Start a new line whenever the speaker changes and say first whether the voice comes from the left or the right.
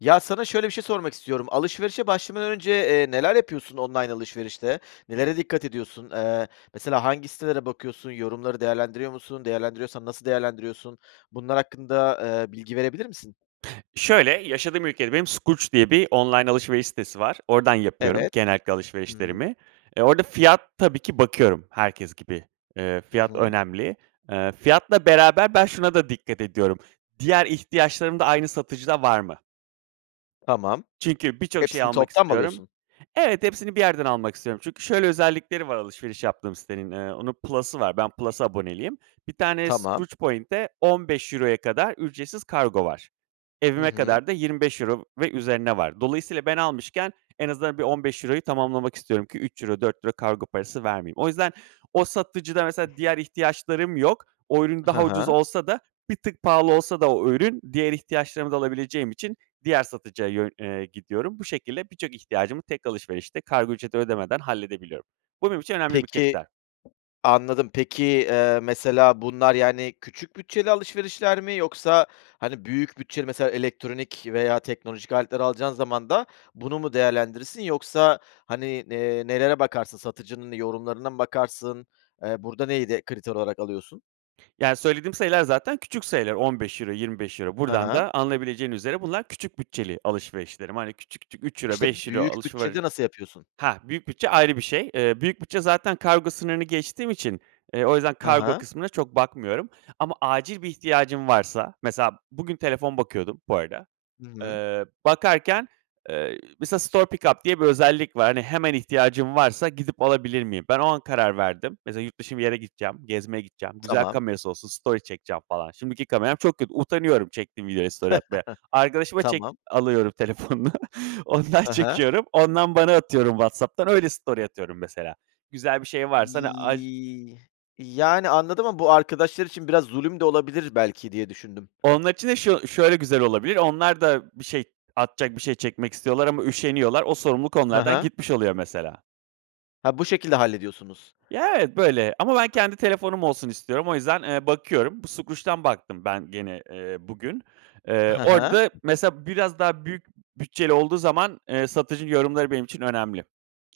left: Ya, sana şöyle bir şey sormak istiyorum: Alışverişe başlamadan önce, eee, neler yapıyorsun online alışverişte? Nelere dikkat ediyorsun? Eee, mesela hangi sitelere bakıyorsun, yorumları değerlendiriyor musun, değerlendiriyorsan nasıl değerlendiriyorsun? Bunlar hakkında, eee, bilgi verebilir misin?
right: Şöyle, yaşadığım ülkede benim Skroutz diye bir online alışveriş sitesi var. Oradan yapıyorum
left: Evet.
right: genellikle
left: Hı hı.
right: alışverişlerimi. E, orada fiyat tabii ki bakıyorum herkes gibi. Eee,
left: Hı
right: fiyat
left: hı.
right: önemli. Eee, fiyatla beraber ben şuna da dikkat ediyorum, diğer ihtiyaçlarım da aynı satıcıda var mı?
left: Tamam.
right: Çünkü birçok şeyi
left: Hepsini
right: almak
left: toptan mı
right: istiyorum.
left: alıyorsun?
right: Evet, hepsini bir yerden almak istiyorum. Çünkü şöyle özellikleri var, alışveriş yaptığım sitenin, eee, onun plus'ı var. Ben plus’a aboneliyim. 1 tane
left: Tamam.
right: Skroutz point’e €15’ya kadar ücretsiz kargo var.
left: Hı
right: Evime
left: hı.
right: kadar da €25 ve üzerine var. Dolayısıyla ben almışken en azından bir €15’yu tamamlamak istiyorum ki €3 €4 kargo parası vermeyeyim. O yüzden, o satıcıda mesela diğer ihtiyaçlarım yok. O ürün
left: Hı
right: daha ucuz
left: hı.
right: olsa da bir tık pahalı olsa da o ürün, diğer ihtiyaçlarımı da alabileceğim için diğer satıcıya yön eee, gidiyorum. Bu şekilde birçok ihtiyacımı tek alışverişte kargo ücreti ödemeden halledebiliyorum. Bu benim için önemli bir
left: Peki
right: kriter.
left: anladım. Peki, eee, mesela bunlar, yani, küçük bütçeli alışverişler mi yoksa, hani, büyük bütçeli mesela elektronik veya teknolojik aletler alacağın zaman da bunu mu değerlendirirsin? Yoksa, hani, eee, nelere bakarsın? Satıcının yorumlarına mı bakarsın? Eee, burada neyi de kriter olarak alıyorsun?
right: Yani, söylediğim sayılar zaten küçük sayılar; €15, €25.
left: Hı
right: Buradan
left: hı.
right: da, anlayabileceğiniz üzere; bunlar, küçük bütçeli alışverişlerim. Hani, küçük küçük, €3,
left: İşte,
right: €5
left: büyük
right: alışveri
left: bütçede nasıl yapıyorsun?
right: hah, büyük bütçe ayrı bir şey. Eee, büyük bütçe zaten kargo sınırını geçtiğim için, eee, o yüzden
left: Hı
right: kargo
left: hı.
right: kısmına çok bakmıyorum. Ama acil bir ihtiyacın varsa, mesela; bugün telefon bakıyordum, bu arada.
left: Hı hı.
right: Eee, bakarken, eee, mesela store pick up diye bir özellik var. Hani, “hemen ihtiyacın varsa, gidip alabilir miyim?“ Ben o an karar verdim. Mesela, yurt dışı bir yere gideceğim, gezmeye gideceğim, güzel
left: Tamam.
right: kamerası olsun story çekeceğim falan, şimdiki kameram çok kötü, utanıyorum, çektiğim videoyla story atmaya. Arkadaşıma çek
left: Tamam.
right: alıyorum telefonunu, ondan
left: Hı hı.
right: çekiyorum. Ondan bana atıyorum WhatsApp'tan, öyle story atıyorum mesela. Güzel bir şey varsa, hani, aç
left: Yii yani, anladım ama bu, arkadaşlar için biraz zulüm de olabilir belki diye düşündüm.
right: Onlar için de şu şöyle güzel olabilir, onlar da bir şey, atacak bir şey çekmek istiyorlar ama üşeniyorlar. O sorumluluk
left: Hı
right: onlardan
left: hı.
right: gitmiş oluyor mesela.
left: Ha, bu şekilde hallediyorsunuz.
right: Ya, evet, böyle. Ama ben kendi telefonum olsun istiyorum. O yüzden, eee, bakıyorum bu Skroutz'dan baktım ben gene, eee, bugün, eee,
left: Hı hı.
right: orada mesela biraz daha büyük bütçeli olduğu zaman, eee, satıcının yorumları benim için önemli.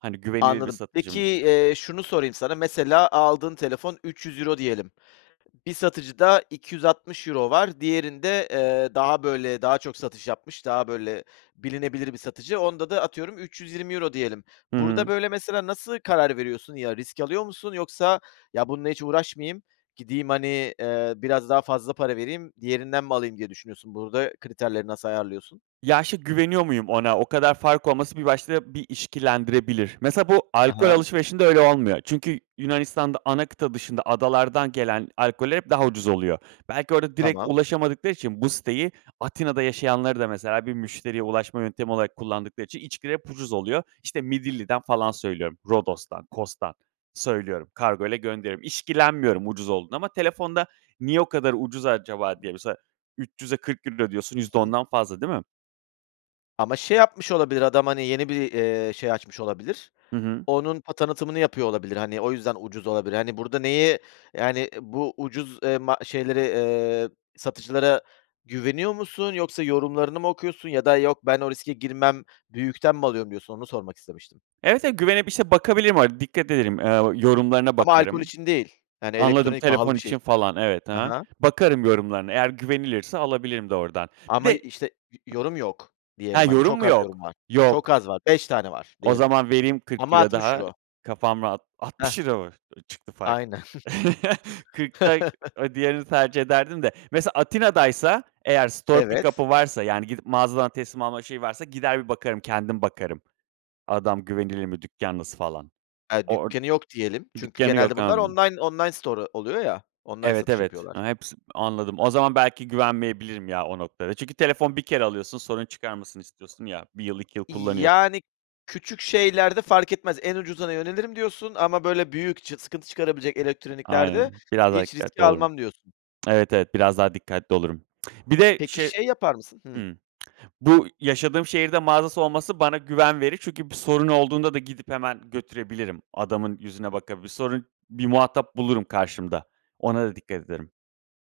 right: Hani güvenilir bir
left: Anladım.
right: satıcı
left: Peki,
right: mı?
left: eee, şunu sorayım sana; mesela, aldığın telefon €300 diyelim. Bir satıcıda €260 var, diğerinde, eee, daha böyle, daha çok satış yapmış, daha böyle bilinebilir bir satıcı. Onda da atıyorum €320 diyelim. Burada
right: Hıı.
left: böyle mesela nasıl karar veriyorsun? Ya, risk alıyor musun, yoksa “ya, bununla hiç uğraşmayayım, gideyim, hani, eee, biraz daha fazla para vereyim, diğerinden mi alayım“ diye düşünüyorsun? Burada kriterleri nasıl ayarlıyorsun?
right: Ya, şi güveniyor muyum ona? O kadar fark olması bir başta, bir işkillendirebilir. Mesela, bu,
left: Hı
right: alkol
left: hı.
right: alışverişinde öyle olmuyor. Çünkü, Yunanistan'da ana kıta dışında, adalardan gelen alkoller hep daha ucuz oluyor. Belki orada direkt
left: Tamam.
right: ulaşamadıkları için, bu siteyi, Atina'da yaşayanları da mesela, bir müşteriye ulaşma yöntemi olarak kullandıkları için, içkiler hep ucuz oluyor. İşte Midilli'den falan söylüyorum. Rodos'tan, Cos'dan söylüyorum, kargoyla gönderiyorum. İşkillenmiyorum ucuz olduğunda ama telefonda “niye o kadar ucuz acaba?“ diye, mesela 300'e €40 ödüyorsun,
left: Hı
right: yüzde
left: hı.
right: ondan fazla değil mi?
left: Ama şey yapmış olabilir adam, hani, yeni bir, eee, şey açmış olabilir.
right: Hı hı.
left: Onun, o, tanıtımını yapıyor olabilir. Hani, o yüzden ucuz olabilir. Hani, burda neyi, yani, bu ucuz, eee, ma şeyleri, eee, satıcılara güveniyor musun, yoksa yorumlarını mı okuyorsun? Ya da: "Yok ben o riske girmem büyükten mi alıyorum." diyorsun. Onu sormak istemiştim.
right: Evet, evet, güvenip işte bakabilirim, hani, dikkat ederim, eee, o yorumlarına
left: Ama alkol
right: bakarım.
left: için değil, hani,
right: Anladım.
left: elektronik, pahalı
right: Telefon
left: bir şey
right: için
left: için.
right: falan. Evet. Hı
left: Ha
right: hı.
left: ha.
right: Bakarım yorumlarına eğer güvenilirse alabilirim de ordan. Bir
left: Ama i
right: de
left: işte, "Yo yorum yok."
right: hee,
left: diyelim. Hani,
right: yorum
left: çok
right: mu
left: az
right: yok?
left: yorum var. Çok
right: Yok.
left: az var. 5 tane var,
right: O
left: diyelim.
right: zaman vereyim kırk
left: Ama
right: euro
left: altmış
right: daha.
left: euro.
right: Kafam rahat. altmış
left: Hah.
right: euro mu, eee, çıktı fark?
left: Aynen.
right: 40 da o diğerini tercih ederdim de mesela Atina'daysa eğer store pick
left: Evet.
right: up'ı varsa, yani, gidip mağazadan teslim alma şeyi varsa, gider bir bakarım. Kendim bakarım. Adam güvenilir mi, dükkân nasıl falan?
left: Ha,
right: Or
left: dükkânı yok diyelim çünkü
right: dükkânı
left: genelde
right: yok.
left: bunlar
right: Imm.
left: online online store'u oluyor, ya,
right: Evet,
left: satış
right: evet,
left: yapıyorlar.
right: ha hepsi anladım. O zaman belki güvenmeyebilirim, ya, o noktada. Çünkü telefon 1 kere alıyorsun, sorun çıkarmasın istiyorsun, ya, 1 yıl, 2 yıl
left: "İii,
right: kullanıyors
left: yani, küçük şeylerde fark etmez. En ucuzuna yönelirim." diyorsun. "Ama, böyle, büyük, çıks sıkıntı çıkarabilecek elektroniklerde
right: Aynen. Biraz daha
left: hiç
right: dikkatli
left: riski
right: olurum.
left: almam." diyorsun.
right: Evet, evet, biraz daha dikkatli olurum. Bir de
left: Peki,
right: şey.
left: şey yapar mısın? Hıı.
right: Hımm. Bu yaşadığım şehirde mağazası olması bana güven verir. Çünkü bir sorun olduğunda da gidip hemen götürebilirim. Adamın yüzüne bakabilir. Sorun bir muhatap bulurum karşımda. Ona da dikkat ederim.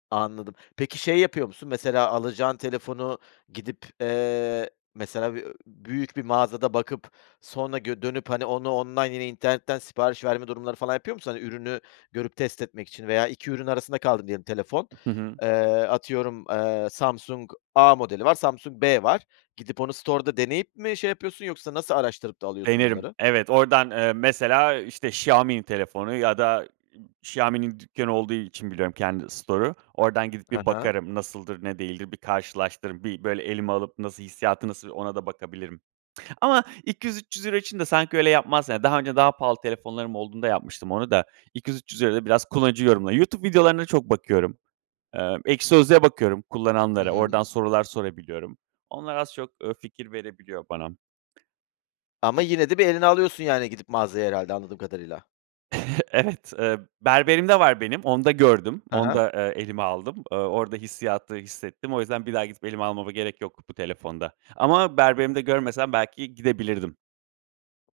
left: Anladım. Peki, şey yapıyor musun? Mesela alacağın telefonu gidip, eee, mesela bi ööö, büyük bir mağazada bakıp sonra gö dönüp, hani, onu online, yine internetten sipariş verme durumları falan yapıyor musun? Hani, ürünü görüp test etmek için veya 2 ürün arasında kaldın diyelim, telefon,
right: Hı hı.
left: eee, atıyorum, eee, Samsung A modeli var, Samsung B var. Gidip onu store'da deneyip mi şey yapıyorsun, yoksa nasıl araştırıp da alıyorsun
right: Denerim.
left: bunları?
right: Evet, oradan, eee, mesela, işte, Xiaomi'nin telefonu ya da, ııı, Xiaomi'nin dükkânı olduğu için biliyorum, kendi store'u. Oradan gidip
left: Hı
right: bir
left: hı.
right: bakarım. Nasıldır, ne değildir? Bir karşılaştırırım, bir, böyle, elime alıp nasıl, hissiyatı nasıl ona da bakabilirim ama €200-300 için de sanki öyle yapmaz Yani, daha önce daha pahalı telefonlarım olduğunda yapmıştım onu da €200-300'ya euro'ya da biraz kullanıcı yorumları YouTube videolarına çok bakıyorum. Eee, Ekşi Sözlük'e bakıyorum,
left: Hı
right: kullananlara,
left: hı.
right: oradan sorular sorabiliyorum. Onlar az çok, eee, fikir verebiliyor bana.
left: Ama yine de bir eline alıyorsun, yani, gidip mağazaya herhâlde anladığım kadarıyla.
right: Evet. Eee, berberimde var benim, onda gördüm.
left: Hı hı.
right: Onda, eee, elime aldım. Eee, orada hissiyatı hissettim. O yüzden bir daha gidip elime almama gerek yok bu telefonda ama berberimde görmesem belki gidebilirdim.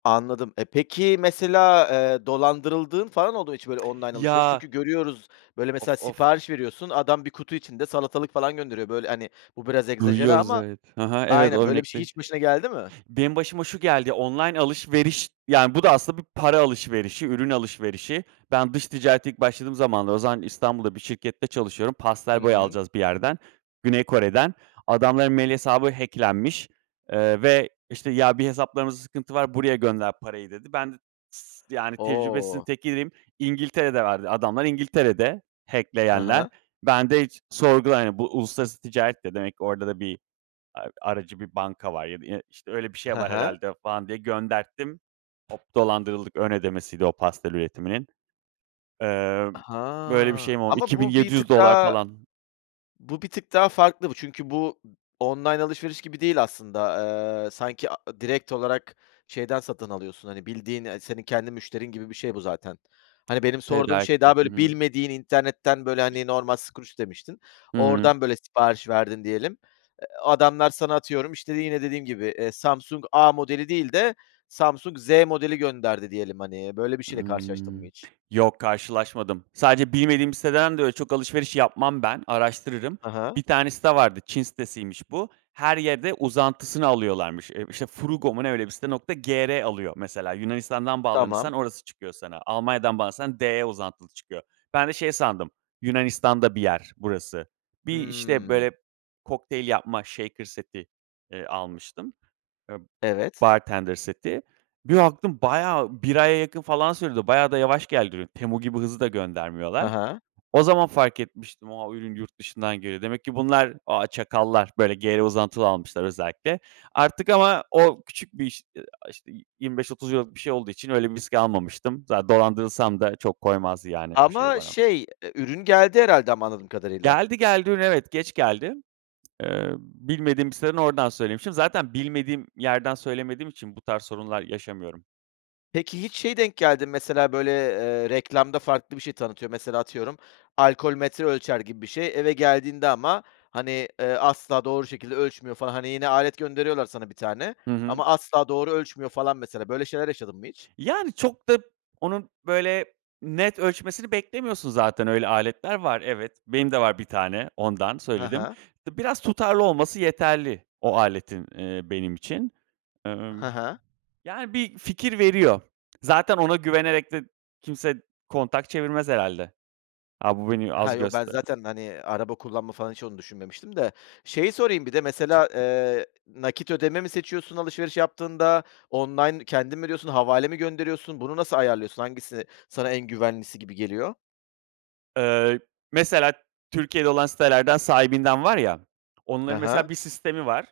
left: Anladım. E, peki, mesela, eee, dolandırıldığın falan oldu mu hiç? Böyle alışveriş.
right: Ya.
left: Çünkü görüyoruz, böyle,
right: Of
left: mesela
right: of.
left: sipariş veriyorsun. Adam, 1 kutu içinde salatalık falan gönderiyor. Böyle, hani, bu biraz egzajere
right: Duyuyoruz,
left: ama.
right: evet, hı hı. Evet, o
left: Aynen, böyle bir şey
right: örnekte
left: hiç başına geldi mi?
right: Benim başıma şu geldi, online alışveriş, yani, bu da aslında bir para alışverişi, ürün alışverişi. Ben, dış ticarete ilk başladığım zamanlar, o zaman İstanbul'da bir şirkette çalışıyorum.
left: Hı
right: Pastel boya
left: hı.
right: alacağız bir yerden, Güney Kore'den. Adamların mail hesabı hack'lenmiş, eee, ve, işte, "Ya, bir hesaplarımızda sıkıntı var, buraya gönder parayı." dedi. Ben de s yani, tecrübesizin
left: O!
right: tekiydim. İngiltere'de verdi, adamlar İngiltere'de.
left: Hı
right: Hack'leyenler.
left: hı.
right: Ben de hiç sorgula yani. Bu, uluslararası ticaret de demek, orada da bir a aracı bir banka var ya da i işte, öyle bir şey
left: Hı
right: var
left: hı.
right: herhâlde falan diye gönderttim. Hop, dolandırıldık! Ön ödemesiydi o pastel üretiminin. Eee, böyle bir
left: Ha!
right: şeyim oldu.
left: Ama
right: iki bin
left: bu bir
right: yedi
left: tık
right: yüz dolar
left: daha,
right: falan.
left: bu bir tık daha farklı bu, çünkü bu, online alışveriş gibi değil aslında. Eee, sanki, a a direkt olarak şeyden satın alıyorsun, hani, bildiğin, eee, senin kendi müşterin gibi bir şey bu zaten. Hani, benim sorduğum şey,
right: Tedarikte.
left: daha,
right: Hı
left: böyle,
right: hı.
left: bilmediğin internetten, böyle,
right: İ
left: hani, normal Skroutz demiştin.
right: Hıı.
left: Oradan böyle sipariş verdin diyelim, eee, adamlar sana, atıyorum işte, yine dediğim gibi, eee, Samsung A modeli değil de Samsung Z modeli gönderdi diyelim, hani, böyle bir şeyle karşılaştın mı
right: Imm,
left: hiç?
right: yok karşılaşmadım. Sadece bilmediğim bir siteden de, öyle, çok alışveriş yapmam ben, araştırırım.
left: Hı hı.
right: Bir tane site vardı; Çin sitesiymiş bu. Her yerde uzantısını alıyorlarmış. Eee, işte, Fruugo mu ne, öyle bir site. Nokta gr alıyor mesela. Yunanistan'dan
left: Tamam.
right: bağlanırsan orası çıkıyor sana, Almanya'dan bağlanırsan de uzantılı çıkıyor. Ben de şey sandım, Yunanistan'da bir yer burası. Bir, işte,
left: Hıı.
right: böyle, kokteyl yapma, shaker seti, eee, almıştım. Eee,
left: Evet.
right: bartender seti. Bir baktım, bayağı 1 aya yakın, falan, sürdü. Bayağı da yavaş geldi. Temu gibi hızlı da
left: Hı
right: göndermiyorlar.
left: hı.
right: O zaman fark etmiştim; a, ürün yurt dışından geliyor. Demek ki bunlar, ah çakallar, böyle, gr uzantılı almışlar özellikle. Artık, ama o, küçük bir iş, eee, a işte, 25-30 euro'luk bir şey olduğu için öyle bir risk almamıştım. Zaten dolandırılsam da çok koymazdı, yani, o şey
left: Ama,
right: bana.
left: şey, eee, ürün geldi herhâlde ama anladığım kadarıyla.
right: Geldi, geldi ürün. Evet, geç geldi. Eee, bilmediğim bir siteden, oradan söylemişim. Zaten bilmediğim yerden söylemediğim için bu tarz sorunlar yaşamıyorum.
left: Peki, hiç, şeye denk geldin mi? Mesela böyle, eee, reklamda farklı bir şey tanıtıyor. Mesela atıyorum, alkol metre ölçer gibi bir şey eve geldiğinde ama, hani, eee, asla doğru şekilde ölçmüyor falan. Hani, yine alet gönderiyorlar sana bir tane
right: Hı hı.
left: ama asla doğru ölçmüyor, falan, mesela. Böyle şeyler yaşadın mı hiç?
right: Yani, çok da, onun, böyle, net ölçmesini beklemiyorsun zaten. Öyle aletler var. Evet, benim de var 1 tane ondan
left: Ha
right: söyledim.
left: ha.
right: D biraz tutarlı olması yeterli, o aletin, eee, benim için. Emm,
left: Ha ha.
right: yani, bir fikir veriyor. Zaten ona güvenerek de kimse kontak çevirmez herhalde. “A bu bu beni
left: Ha,
right: az
left: yok, ben
right: göster“
left: zaten, hani, araba kullanma falan hiç onu düşünmemiştim de. Şeyi sorayım, bir de mesela, eee, nakit ödeme mi seçiyorsun alışveriş yaptığında online kendin mi ödüyorsun, havale mi gönderiyorsun, bunu nasıl ayarlıyorsun, hangisi, sana en güvenlisi gibi geliyor?
right: Eee, mesela Türkiye'de olan sitelerden Sahibinden var ya, onların
left: Ha ha.
right: mesela bir sistemi var.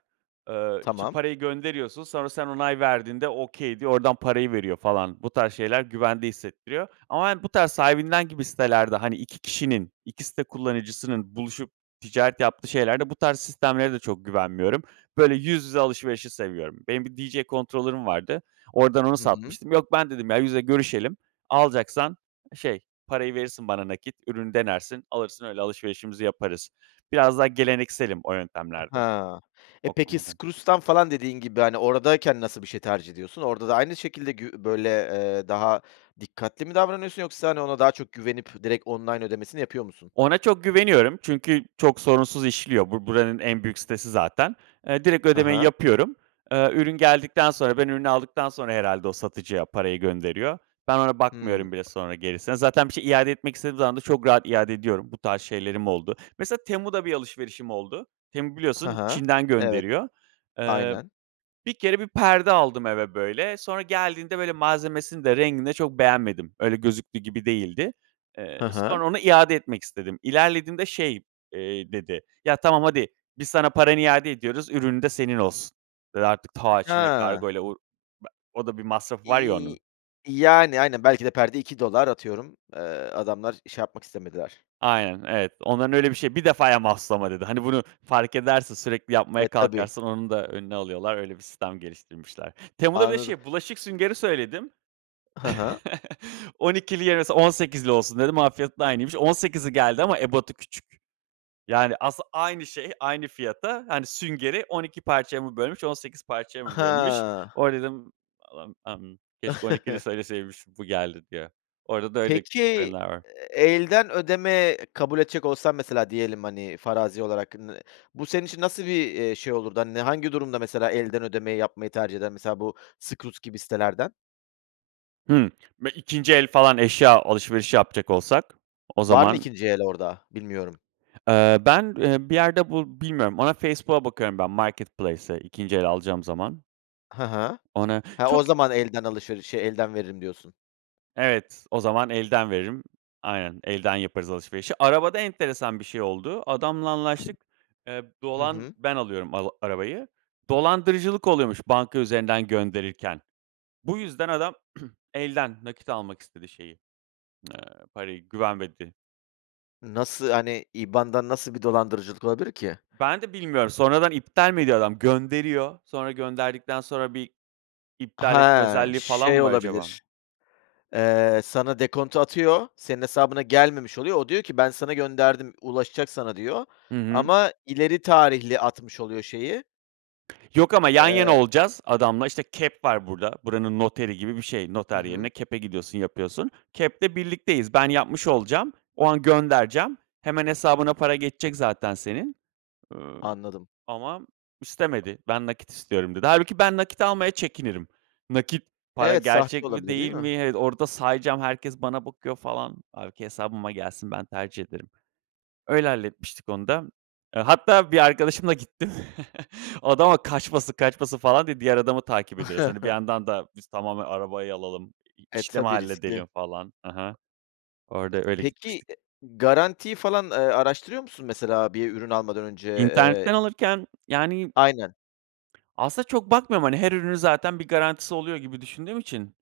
right: Eee, işte
left: Tamam.
right: parayı gönderiyorsun. Sonra sen onay verdiğinde "okay" diyor. Oradan parayı veriyor, falan. Bu tarz şeyler güvende hissettiriyor ama yani bu tarz sahibinden gibi sitelerde, hani, 2 kişinin, 2 site kullanıcısının buluşup, ticaret yaptığı şeylerde bu tarz sistemlere de çok güvenmiyorum. Böyle yüz yüze alışverişi seviyorum. Benim bir DJ controller'ım vardı, oradan onu
left: Hı hı.
right: satmıştım. Yok, ben dedim, “ya, yüze görüşelim, alacaksan, şey, parayı verirsin bana nakit, ürünü denersin, alırsın öyle alışverişimizi yaparız“. Biraz daha gelenekselim o yöntemlerde.
left: Ha, e,
right: O
left: peki,
right: konuda.
left: Skroutz'tan falan dediğin gibi hani oradayken nasıl bir şey tercih ediyorsun? Orada da aynı şekilde gü böyle, eee, daha dikkatli mi davranıyorsun yoksa hani ona daha çok güvenip direkt online ödemesini yapıyor musun?
right: Ona çok güveniyorum. Çünkü, çok sorunsuz işliyor. Bu, buranın en büyük sitesi zaten, eee, direkt
left: Hı
right: ödemeyi
left: hı.
right: yapıyorum. Eee, ürün geldikten sonra, ben ürünü aldıktan sonra herhalde, o satıcıya parayı gönderiyor. Ben, ona
left: Hımm.
right: bakmıyorum bile sonra gerisine. Zaten bir şey iade etmek istediğim zaman da, çok rahat iade ediyorum. Bu tarz şeylerim oldu. Mesela Temu'da bir alışverişim oldu. Temu
left: Ha
right: biliyorsun
left: ha,
right: Çin'den
left: evet,
right: gönderiyor. Eee,
left: aynen.
right: bir kere, 1 perde aldım eve böyle. Sonra geldiğinde böyle malzemesini de, rengini de çok beğenmedim. Öyle, gözüktüğü gibi değildi. Eee,
left: Hı hı.
right: sonra onu iade etmek istedim. İlerlediğimde şey, eee, dedi “yaa, tamam, hadi. Biz sana paranı iade ediyoruz, ürünün de senin olsun.“ Eee, artık, taa, Çin'e
left: Ha.
right: kargoyla o be o da bir masrafı var ya
left: İii,
right: onun.
left: yani, aynen, belki de, perde $2 dolar atıyorum. Eee, adamlar şey yapmak istemediler.
right: Aynen, evet, onların öyle bir şey, “1 defaya mahsus ama“ dedi. Hani, bunu fark edersin, sürekli yapmaya
left: E, tabii.
right: kalkarsan onun da önünü alıyorlar. Öyle bir sistem geliştirmişler. Temu'da böyle
left: Anladım.
right: şey bulaşık süngeri söyledim.
left: Hı hı.
right: “12'li yerine 18'li olsun“ dedim. Onun fiyatı da aynıymış, 18'li geldi ama ebadı küçük. Yani, aslında, aynı şey, aynı fiyata, hani, süngeri 12 parçaya mı bölmüş, 18 parçaya mı bölmüş?
left: Ha.
right: Orada dedim, “Allahım [unintelligible] keşke 12'li söylemişim, bu geldi“ diye. Orada da öyle [unintelligible]
left: Peki,
right: var.
left: ııı, elden ödeme kabul edecek olsan mesela, diyelim, hani, farazi olarak nı bu senin için nasıl bir, eee, şey olurdu? Hani, ne, hangi durumda mesela elden ödemeyi yapmayı tercih eden mesela bu Skroutz gibi sitelerden?
right: Hımm. Me 2’nci el falan eşya alışverişi yapacak olsak, o
left: Var mı
right: zaman
left: 2’nci el orada, bilmiyorum?
right: Eee, ben, e, bir yerde bu bilmiyorum, ona Facebook'a bakıyorum ben marketplace'e 2’nci el alacağım zaman.
left: Ha ha.
right: Ona
left: He, o
right: çok
left: zaman elden alışverişi, şe elden veririm diyorsun.
right: Evet, o zaman elden veririm. Aynen. Elden yaparız alışverişi. Arabada enteresan bir şey oldu. Adamla anlaştık, eee,
left: Hı
right: dolan
left: hı.
right: ben alıyorum al arabayı. Dolandırıcılık oluyormuş banka üzerinden gönderirken. Bu yüzden adam elden, nakit almak istedi şeyi, eee, parayı. Güvenmedi.
left: Nasıl, hani, IBAN'dan nasıl bir dolandırıcılık olabilir ki?
right: Ben de bilmiyorum. Sonradan iptal mi ediyor adam? Gönderiyor. Sonra gönderdikten sonra bir iptal etme
left: Ha.
right: özelliği falan
left: Şey
right: mı var acaba?
left: olabilir: Eee, sana dekontu atıyor, senin hesabına gelmemiş oluyor. O, diyor ki, "Ben sana gönderdim, ulaşacak sana." diyor.
right: Hı hı.
left: Ama ileri tarihli atmış oluyor şeyi.
right: Yok ama yan
left: Eee.
right: yana olacağız adamla. İşte, KEP var burada. Buranın noteri gibi bir şey.
left: Hı
right: Noter yerine
left: hı.
right: KEP'e gidiyorsun, yapıyorsun. KEP'te birlikteyiz. Ben yapmış olacağım. O an göndereceğim. Hemen hesabına para geçecek zaten senin. Iıı,
left: Anladım.
right: ama istemedi. "Ben nakit istiyorum." dedi. Hâlbuki ben nakit almaya çekinirim. Nakit para
left: Evet, sahte
right: gerçek mi,
left: olabilir, değil
right: değil mi?
left: mi?
right: Evet, orada sayacağım herkes bana bakıyor falan. Hâlbuki hesabıma gelsin. Ben tercih ederim. Öyle, halletmiştik onu da. Hatta bir arkadaşımla gittim. Adama kaçmasın kaçmasın falan diye diğer adamı takip ediyoruz. Hani, bir yandan da biz tamamen arabayı alalım, i
left: E,
right: işlemi
left: tabii riskli.
right: halledelim falan. Hı hı. Orada, öyle,
left: Peki,
right: gitmiştik.
left: e garantiyi falan, eee, araştırıyor musun mesela bir ürün almadan önce, eee?
right: İnternetten alırken yani
left: Aynen.
right: aslında çok bakmıyorum. Hani, her ürünün zaten bir garantisi oluyor gibi düşündüğüm için.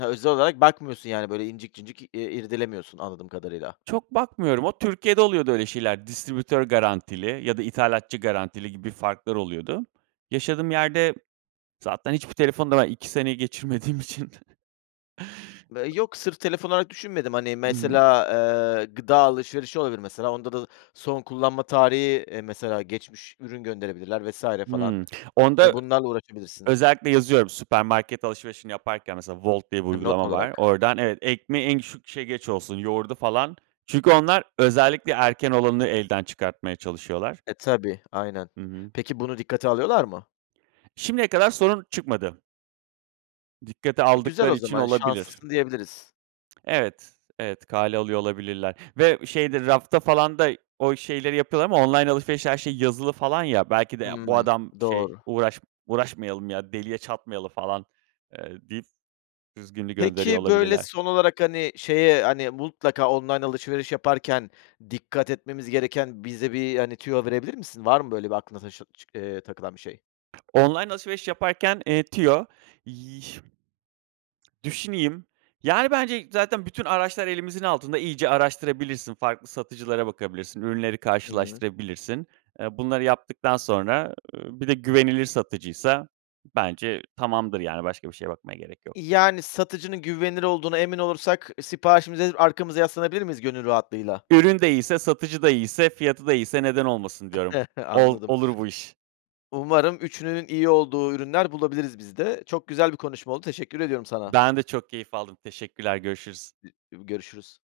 left: Hıı, özel olarak bakmıyorsun, yani, böyle, incik cıncik, iii, irdelemiyorsun anladığım kadarıyla.
right: Çok bakmıyorum, o Türkiye'de oluyordu öyle şeyler. Distribütör garantili ya da ithalatçı garantili gibi farklar oluyordu. Yaşadığım yerde zaten hiçbir telefonla ben 2 seneyi geçirmediğim için.
left: Eee, yok, sırf telefon olarak düşünmedim. Hani,
right: Hımm.
left: mesela, eee, gıda alışverişi olabilir mesela. Onda da son kullanma tarihi, eee, mesela geçmiş ürün gönderebilirler vs. falan.
right: Hımm. Onda ö
left: Hani, bunlarla uğraşabilirsin.
right: özellikle yazıyorum süpermarket alışverişini yaparken mesela Volt diye bir
left: Ha, not
right: uygulama var.
left: olarak.
right: Oradan evet, ekmeği en küçük, şey, geç olsun, yoğurdu falan. Çünkü onlar özellikle erken olanı elden çıkartmaya çalışıyorlar.
left: E, tabii, aynen.
right: Hı hı.
left: Peki bunu dikkate alıyorlar mı?
right: Şimdiye kadar sorun çıkmadı. Dikkate
left: E, güzel o
right: aldıkları için
left: zaman,
right: olabilir.
left: şanslısın diyebiliriz.
right: Evet, evet kale alıyor olabilirler. Ve şeydir, rafta falan da o şeyleri yapıyorlar ama online alışverişte her şey yazılı falan ya, belki de, "Ya bu
left: Hımm.
right: adam, şey,
left: Doğru.
right: uğraş uğraşmayalım ya, deliye çatmayalım falan" eee, deyip düzgününü gönderiyor
left: Pekii, böyle,
right: olabilirler.
left: son olarak, hani, şeye, hani, mutlaka online alışveriş yaparken dikkat etmemiz gereken bize bir, hani, tüyo verebilir misin? Var mı böyle bir aklına taşı çı eee, takılan bir şey?
right: Online alışveriş yaparken, eee, tüyo, yıh düşüneyim. Yani, bence zaten bütün araçlar elimizin altında, iyice araştırabilirsin. Farklı satıcılara bakabilirsin, ürünleri
left: Hı hı.
right: karşılaştırabilirsin. Eee, bunları yaptıktan sonra, ııı, bir de güvenilir satıcıysa bence tamamdır yani. Başka bir şeye bakmaya gerek yok.
left: Yani, satıcının güvenilir olduğuna emin olursak siparişimizi verip arkamıza yaslanabilir miyiz gönül rahatlığıyla?
right: Ürün de iyiyse, satıcı da iyiyse, fiyatı da iyiyse, neden olmasın diyorum. Ol
left: Anladım.
right: olur bu iş.
left: Umarım, 3'ünün iyi olduğu ürünler bulabiliriz biz de. Çok güzel bir konuşma oldu, teşekkür ediyorum sana.
right: Ben de çok keyif aldım. Teşekkürler, görüşürüz.
left: İ İbi Görüşürüz.